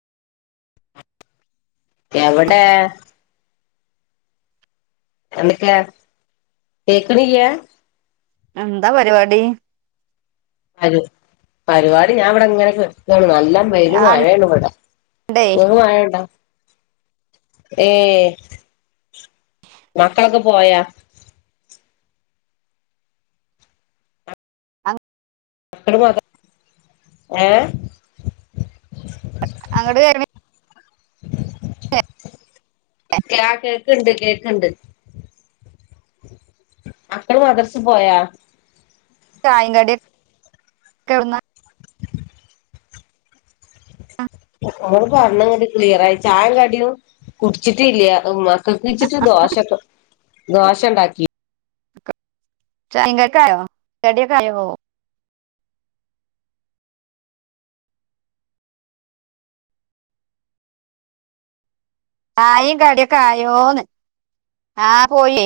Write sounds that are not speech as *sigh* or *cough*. എവടേ എന്തൊക്കെ കേക്ക്ണില്ല്യാ എന്താ പരിപാടി പരു പരുവാടി ഞാൻ ഇവിടെ ഇങ്ങനെ കെട്ക്കാണ്ന്നാല് ല്ലം പെരും ആ മഴേണ് വടെ ഇണ്ടേ നിങ്ങക്ക് മഴണ്ടാ ഏ മക്കളൊക്കെ പോയാ മക്കള് പൊറ ഏ അങ്ങട് *unintelligible* യാ കേക്ക്ണ്ട് കേക്ക്ണ്ട് മക്കള് മദ്രസ് പോയാ ചായിം കടിം ക്കെ ഒട്ന്നാ ഓള് പറഞ്ഞതൊന്നും ക്ലിയറായി ചായും കടിയും കുടിച്ചിട്ടില്ല്യാ ഉമ്മാ *unintelligible* ദോശൊക്കെ ദോശണ്ടാക്കി ക ചായേങ്കക്കായോ കടി ഒക്കായോ ചായിം കടിഒക്കെ ആയോന്ന് ആ പോയി